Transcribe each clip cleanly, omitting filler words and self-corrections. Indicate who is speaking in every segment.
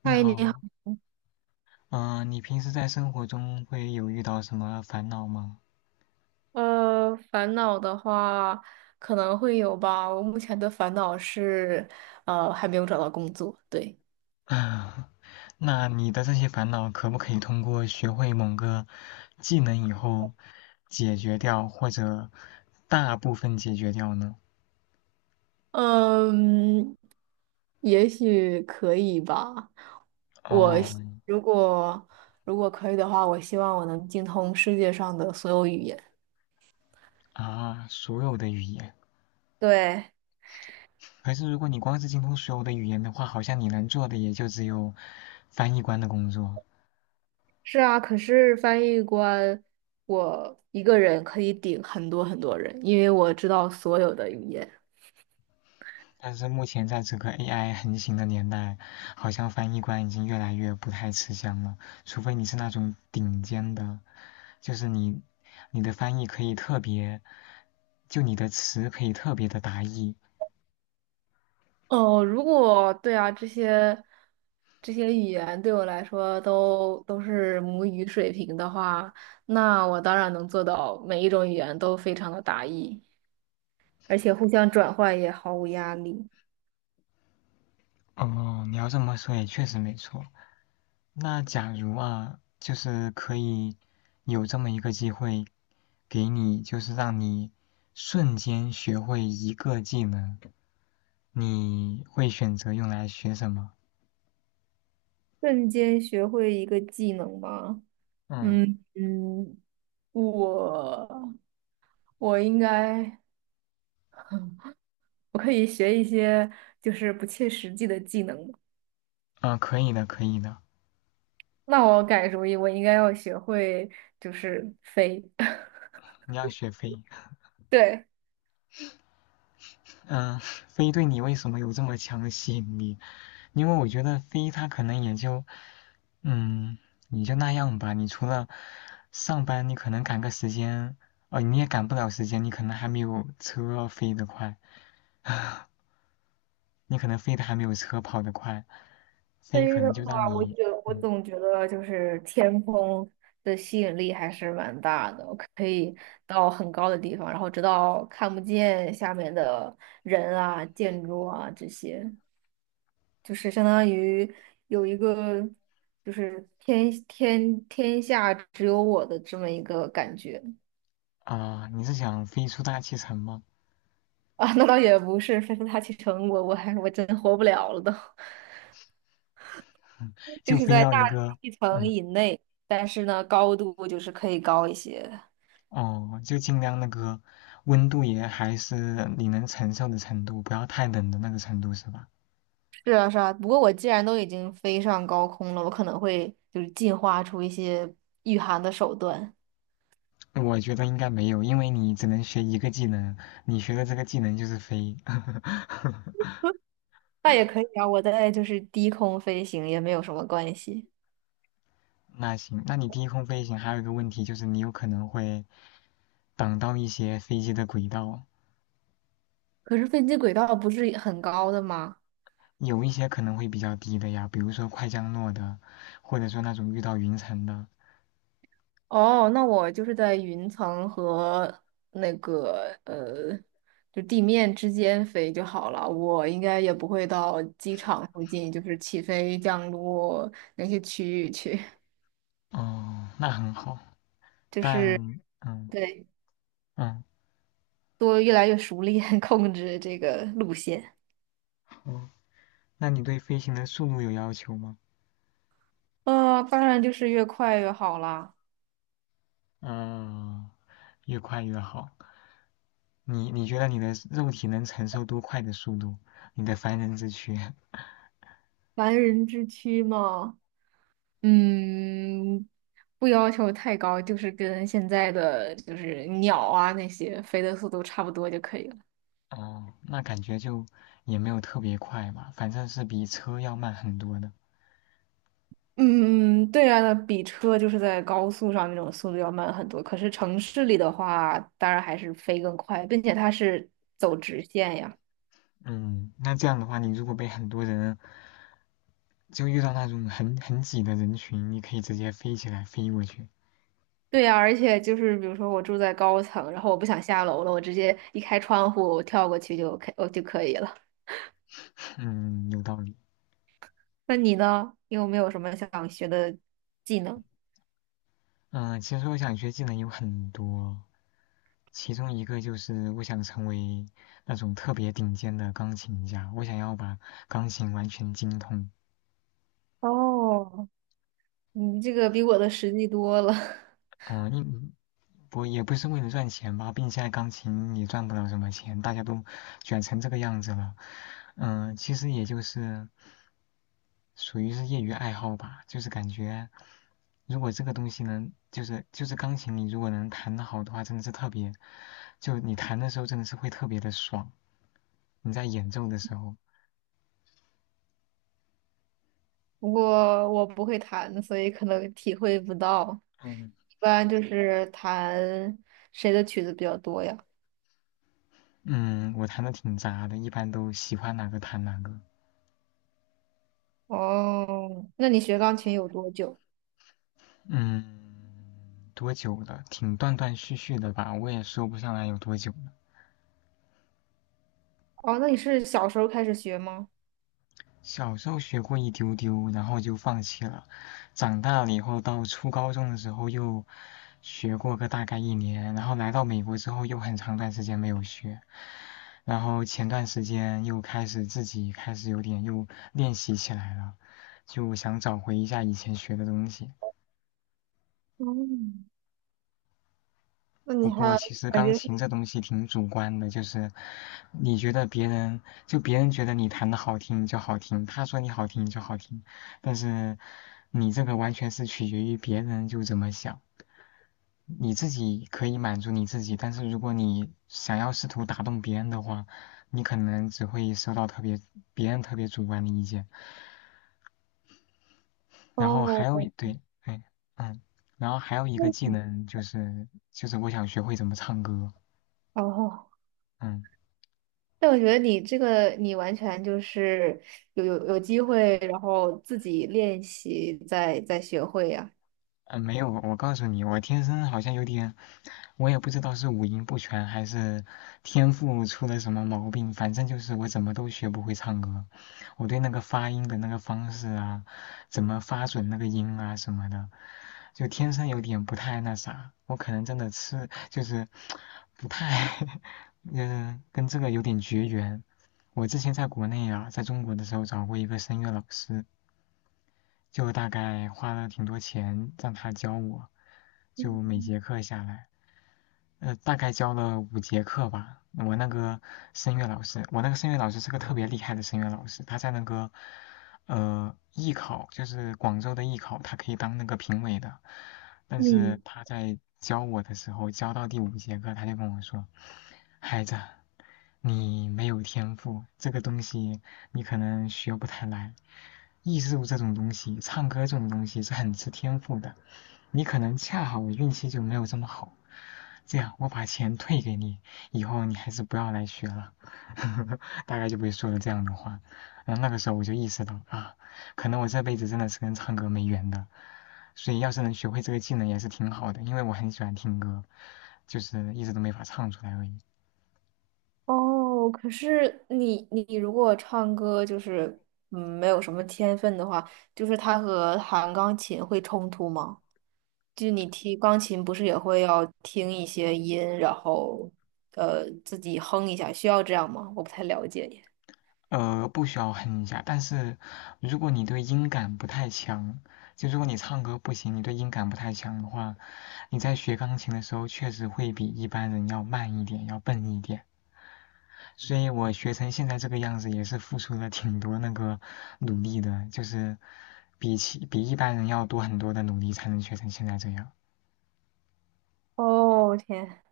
Speaker 1: 你
Speaker 2: 嗨，你好。
Speaker 1: 好，嗯、你平时在生活中会有遇到什么烦恼吗？
Speaker 2: 烦恼的话可能会有吧。我目前的烦恼是，还没有找到工作。对，
Speaker 1: 啊，那你的这些烦恼可不可以通过学会某个技能以后解决掉，或者大部分解决掉呢？
Speaker 2: 嗯，也许可以吧。
Speaker 1: 哦，
Speaker 2: 如果如果可以的话，我希望我能精通世界上的所有语言。
Speaker 1: 啊，所有的语言。
Speaker 2: 对，
Speaker 1: 可是如果你光是精通所有的语言的话，好像你能做的也就只有翻译官的工作。
Speaker 2: 是啊，可是翻译官，我一个人可以顶很多很多人，因为我知道所有的语言。
Speaker 1: 但是目前在这个 AI 横行的年代，好像翻译官已经越来越不太吃香了。除非你是那种顶尖的，就是你的翻译可以特别，就你的词可以特别的达意。
Speaker 2: 哦，如果对啊，这些语言对我来说都是母语水平的话，那我当然能做到每一种语言都非常的达意，而且互相转换也毫无压力。
Speaker 1: 哦，你要这么说也确实没错。那假如啊，就是可以有这么一个机会给你，就是让你瞬间学会一个技能，你会选择用来学什么？
Speaker 2: 瞬间学会一个技能吗？
Speaker 1: 嗯。
Speaker 2: 嗯嗯，我我应该我可以学一些就是不切实际的技能。
Speaker 1: 嗯，可以的，可以的。
Speaker 2: 那我改主意，我应该要学会就是飞。
Speaker 1: 你要学飞，
Speaker 2: 对。
Speaker 1: 嗯，飞对你为什么有这么强的吸引力？因为我觉得飞它可能也就，嗯，你就那样吧。你除了上班，你可能赶个时间，哦，你也赶不了时间，你可能还没有车飞得快，你可能飞得还没有车跑得快。飞可
Speaker 2: 飞的
Speaker 1: 能就让
Speaker 2: 话，
Speaker 1: 你，
Speaker 2: 我
Speaker 1: 嗯，
Speaker 2: 总觉得就是天空的吸引力还是蛮大的，我可以到很高的地方，然后直到看不见下面的人啊、建筑啊这些，就是相当于有一个就是天下只有我的这么一个感觉
Speaker 1: 啊、你是想飞出大气层吗？
Speaker 2: 啊。那倒也不是，飞大气层，我真活不了了都，就
Speaker 1: 就
Speaker 2: 是
Speaker 1: 飞
Speaker 2: 在
Speaker 1: 到
Speaker 2: 大
Speaker 1: 一个，
Speaker 2: 气层
Speaker 1: 嗯，
Speaker 2: 以内，但是呢，高度就是可以高一些。
Speaker 1: 哦，就尽量那个温度也还是你能承受的程度，不要太冷的那个程度，是吧？
Speaker 2: 是啊，是啊。不过我既然都已经飞上高空了，我可能会就是进化出一些御寒的手段。
Speaker 1: 我觉得应该没有，因为你只能学一个技能，你学的这个技能就是飞。
Speaker 2: 那也可以啊，我在就是低空飞行也没有什么关系。
Speaker 1: 那行，那你低空飞行还有一个问题就是你有可能会挡到一些飞机的轨道，
Speaker 2: 可是飞机轨道不是很高的吗？
Speaker 1: 有一些可能会比较低的呀，比如说快降落的，或者说那种遇到云层的。
Speaker 2: 哦，那我就是在云层和那个就地面之间飞就好了。我应该也不会到机场附近，就是起飞、降落那些区域去。
Speaker 1: 哦，那很好，
Speaker 2: 就
Speaker 1: 但
Speaker 2: 是
Speaker 1: 嗯
Speaker 2: 对。
Speaker 1: 嗯，
Speaker 2: 多越来越熟练 控制这个路线。
Speaker 1: 哦，那你对飞行的速度有要求吗？
Speaker 2: 啊、当然就是越快越好啦，
Speaker 1: 嗯，越快越好。你觉得你的肉体能承受多快的速度？你的凡人之躯？
Speaker 2: 凡人之躯嘛。嗯，不要求太高，就是跟现在的就是鸟啊那些飞的速度差不多就可以了。
Speaker 1: 哦，那感觉就也没有特别快吧，反正是比车要慢很多的。
Speaker 2: 嗯，对啊，那比车就是在高速上那种速度要慢很多，可是城市里的话，当然还是飞更快，并且它是走直线呀。
Speaker 1: 嗯，那这样的话，你如果被很多人就遇到那种很挤的人群，你可以直接飞起来飞过去。
Speaker 2: 对呀，而且就是比如说我住在高层，然后我不想下楼了，我直接一开窗户，我跳过去就 OK,我就可以了。
Speaker 1: 嗯，有道理。
Speaker 2: 那你呢？你有没有什么想学的技能？
Speaker 1: 嗯，其实我想学技能有很多，其中一个就是我想成为那种特别顶尖的钢琴家，我想要把钢琴完全精通。
Speaker 2: 哦，你这个比我的实际多了，
Speaker 1: 嗯，因我也不是为了赚钱吧，并且现在钢琴也赚不了什么钱，大家都卷成这个样子了。嗯，其实也就是属于是业余爱好吧，就是感觉如果这个东西能，就是钢琴，你如果能弹得好的话，真的是特别，就你弹的时候真的是会特别的爽，你在演奏的时候。
Speaker 2: 不过我不会弹，所以可能体会不到。
Speaker 1: 嗯。
Speaker 2: 一般就是弹谁的曲子比较多呀？
Speaker 1: 嗯，我弹的挺杂的，一般都喜欢哪个弹哪个。
Speaker 2: 哦，那你学钢琴有多久？
Speaker 1: 嗯，多久了？挺断断续续的吧，我也说不上来有多久了。
Speaker 2: 哦，那你是小时候开始学吗？
Speaker 1: 小时候学过一丢丢，然后就放弃了。长大了以后，到初高中的时候又学过个大概一年，然后来到美国之后又很长段时间没有学。然后前段时间又开始自己开始有点又练习起来了，就想找回一下以前学的东西。
Speaker 2: 哦，那
Speaker 1: 不
Speaker 2: 你
Speaker 1: 过
Speaker 2: 还
Speaker 1: 其实
Speaker 2: 感
Speaker 1: 钢
Speaker 2: 觉
Speaker 1: 琴这东西挺主观的，就是你觉得别人就别人觉得你弹的好听就好听，他说你好听就好听，但是你这个完全是取决于别人就怎么想。你自己可以满足你自己，但是如果你想要试图打动别人的话，你可能只会收到特别别人特别主观的意见。然后还有
Speaker 2: 哦。
Speaker 1: 一对，哎，嗯，然后还有一个技能就是我想学会怎么唱歌，
Speaker 2: 哦，
Speaker 1: 嗯。
Speaker 2: 但我觉得你这个，你完全就是有机会，然后自己练习再学会呀。
Speaker 1: 呃，没有，我告诉你，我天生好像有点，我也不知道是五音不全还是天赋出了什么毛病，反正就是我怎么都学不会唱歌。我对那个发音的那个方式啊，怎么发准那个音啊什么的，就天生有点不太那啥。我可能真的吃就是不太，嗯，跟这个有点绝缘。我之前在国内啊，在中国的时候找过一个声乐老师，就大概花了挺多钱让他教我，就每节课下来，大概教了五节课吧。我那个声乐老师，我那个声乐老师是个特别厉害的声乐老师，他在那个艺考，就是广州的艺考，他可以当那个评委的。但是
Speaker 2: 嗯。
Speaker 1: 他在教我的时候，教到第五节课，他就跟我说：“孩子，你没有天赋，这个东西你可能学不太来。”艺术这种东西，唱歌这种东西是很吃天赋的。你可能恰好我运气就没有这么好，这样我把钱退给你，以后你还是不要来学了。大概就不会说了这样的话。然后那个时候我就意识到啊，可能我这辈子真的是跟唱歌没缘的。所以要是能学会这个技能也是挺好的，因为我很喜欢听歌，就是一直都没法唱出来而已。
Speaker 2: 哦，可是你你如果唱歌就是嗯没有什么天分的话，就是它和弹钢琴会冲突吗？就你听钢琴不是也会要听一些音，然后自己哼一下，需要这样吗？我不太了解耶。
Speaker 1: 呃，不需要哼一下，但是如果你对音感不太强，就如果你唱歌不行，你对音感不太强的话，你在学钢琴的时候确实会比一般人要慢一点，要笨一点。所以我学成现在这个样子，也是付出了挺多那个努力的，就是比起比一般人要多很多的努力才能学成现在这样。
Speaker 2: 哦，天。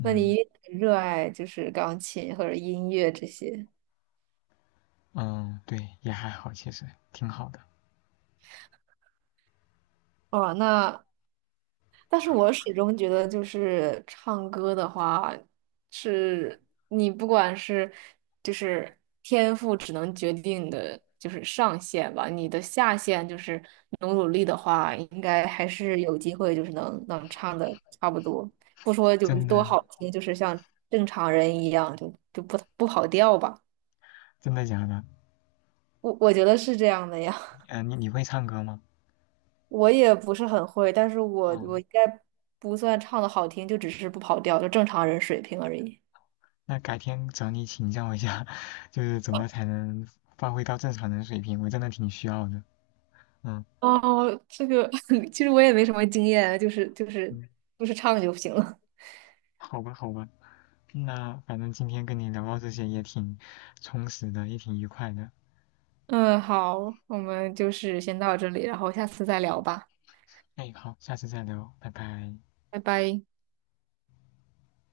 Speaker 2: 那你一定很热爱就是钢琴或者音乐这些。
Speaker 1: 嗯，对，也还好，其实挺好的，
Speaker 2: 哦，那但是我始终觉得，就是唱歌的话，是你不管是就是天赋只能决定你的就是上限吧，你的下限就是努力的话，应该还是有机会，就是能唱的差不多，不说就
Speaker 1: 真
Speaker 2: 是多
Speaker 1: 的
Speaker 2: 好听，就是像正常人一样，就不跑调吧。
Speaker 1: 真的假的？
Speaker 2: 我觉得是这样的呀。
Speaker 1: 呃，你会唱歌吗？
Speaker 2: 我也不是很会，但是我
Speaker 1: 哦
Speaker 2: 应该不算唱的好听，就只是不跑调，就正常人水平而已。
Speaker 1: 那改天找你请教一下，就是怎么才能发挥到正常人水平，我真的挺需要的。嗯
Speaker 2: 哦，这个 其实我也没什么经验啊，
Speaker 1: 嗯，
Speaker 2: 就是唱就行了。
Speaker 1: 好吧好吧，那反正今天跟你聊到这些也挺充实的，也挺愉快的。
Speaker 2: 嗯，好，我们就是先到这里，然后下次再聊吧，
Speaker 1: 哎，好，下次再聊，拜拜。
Speaker 2: 拜拜。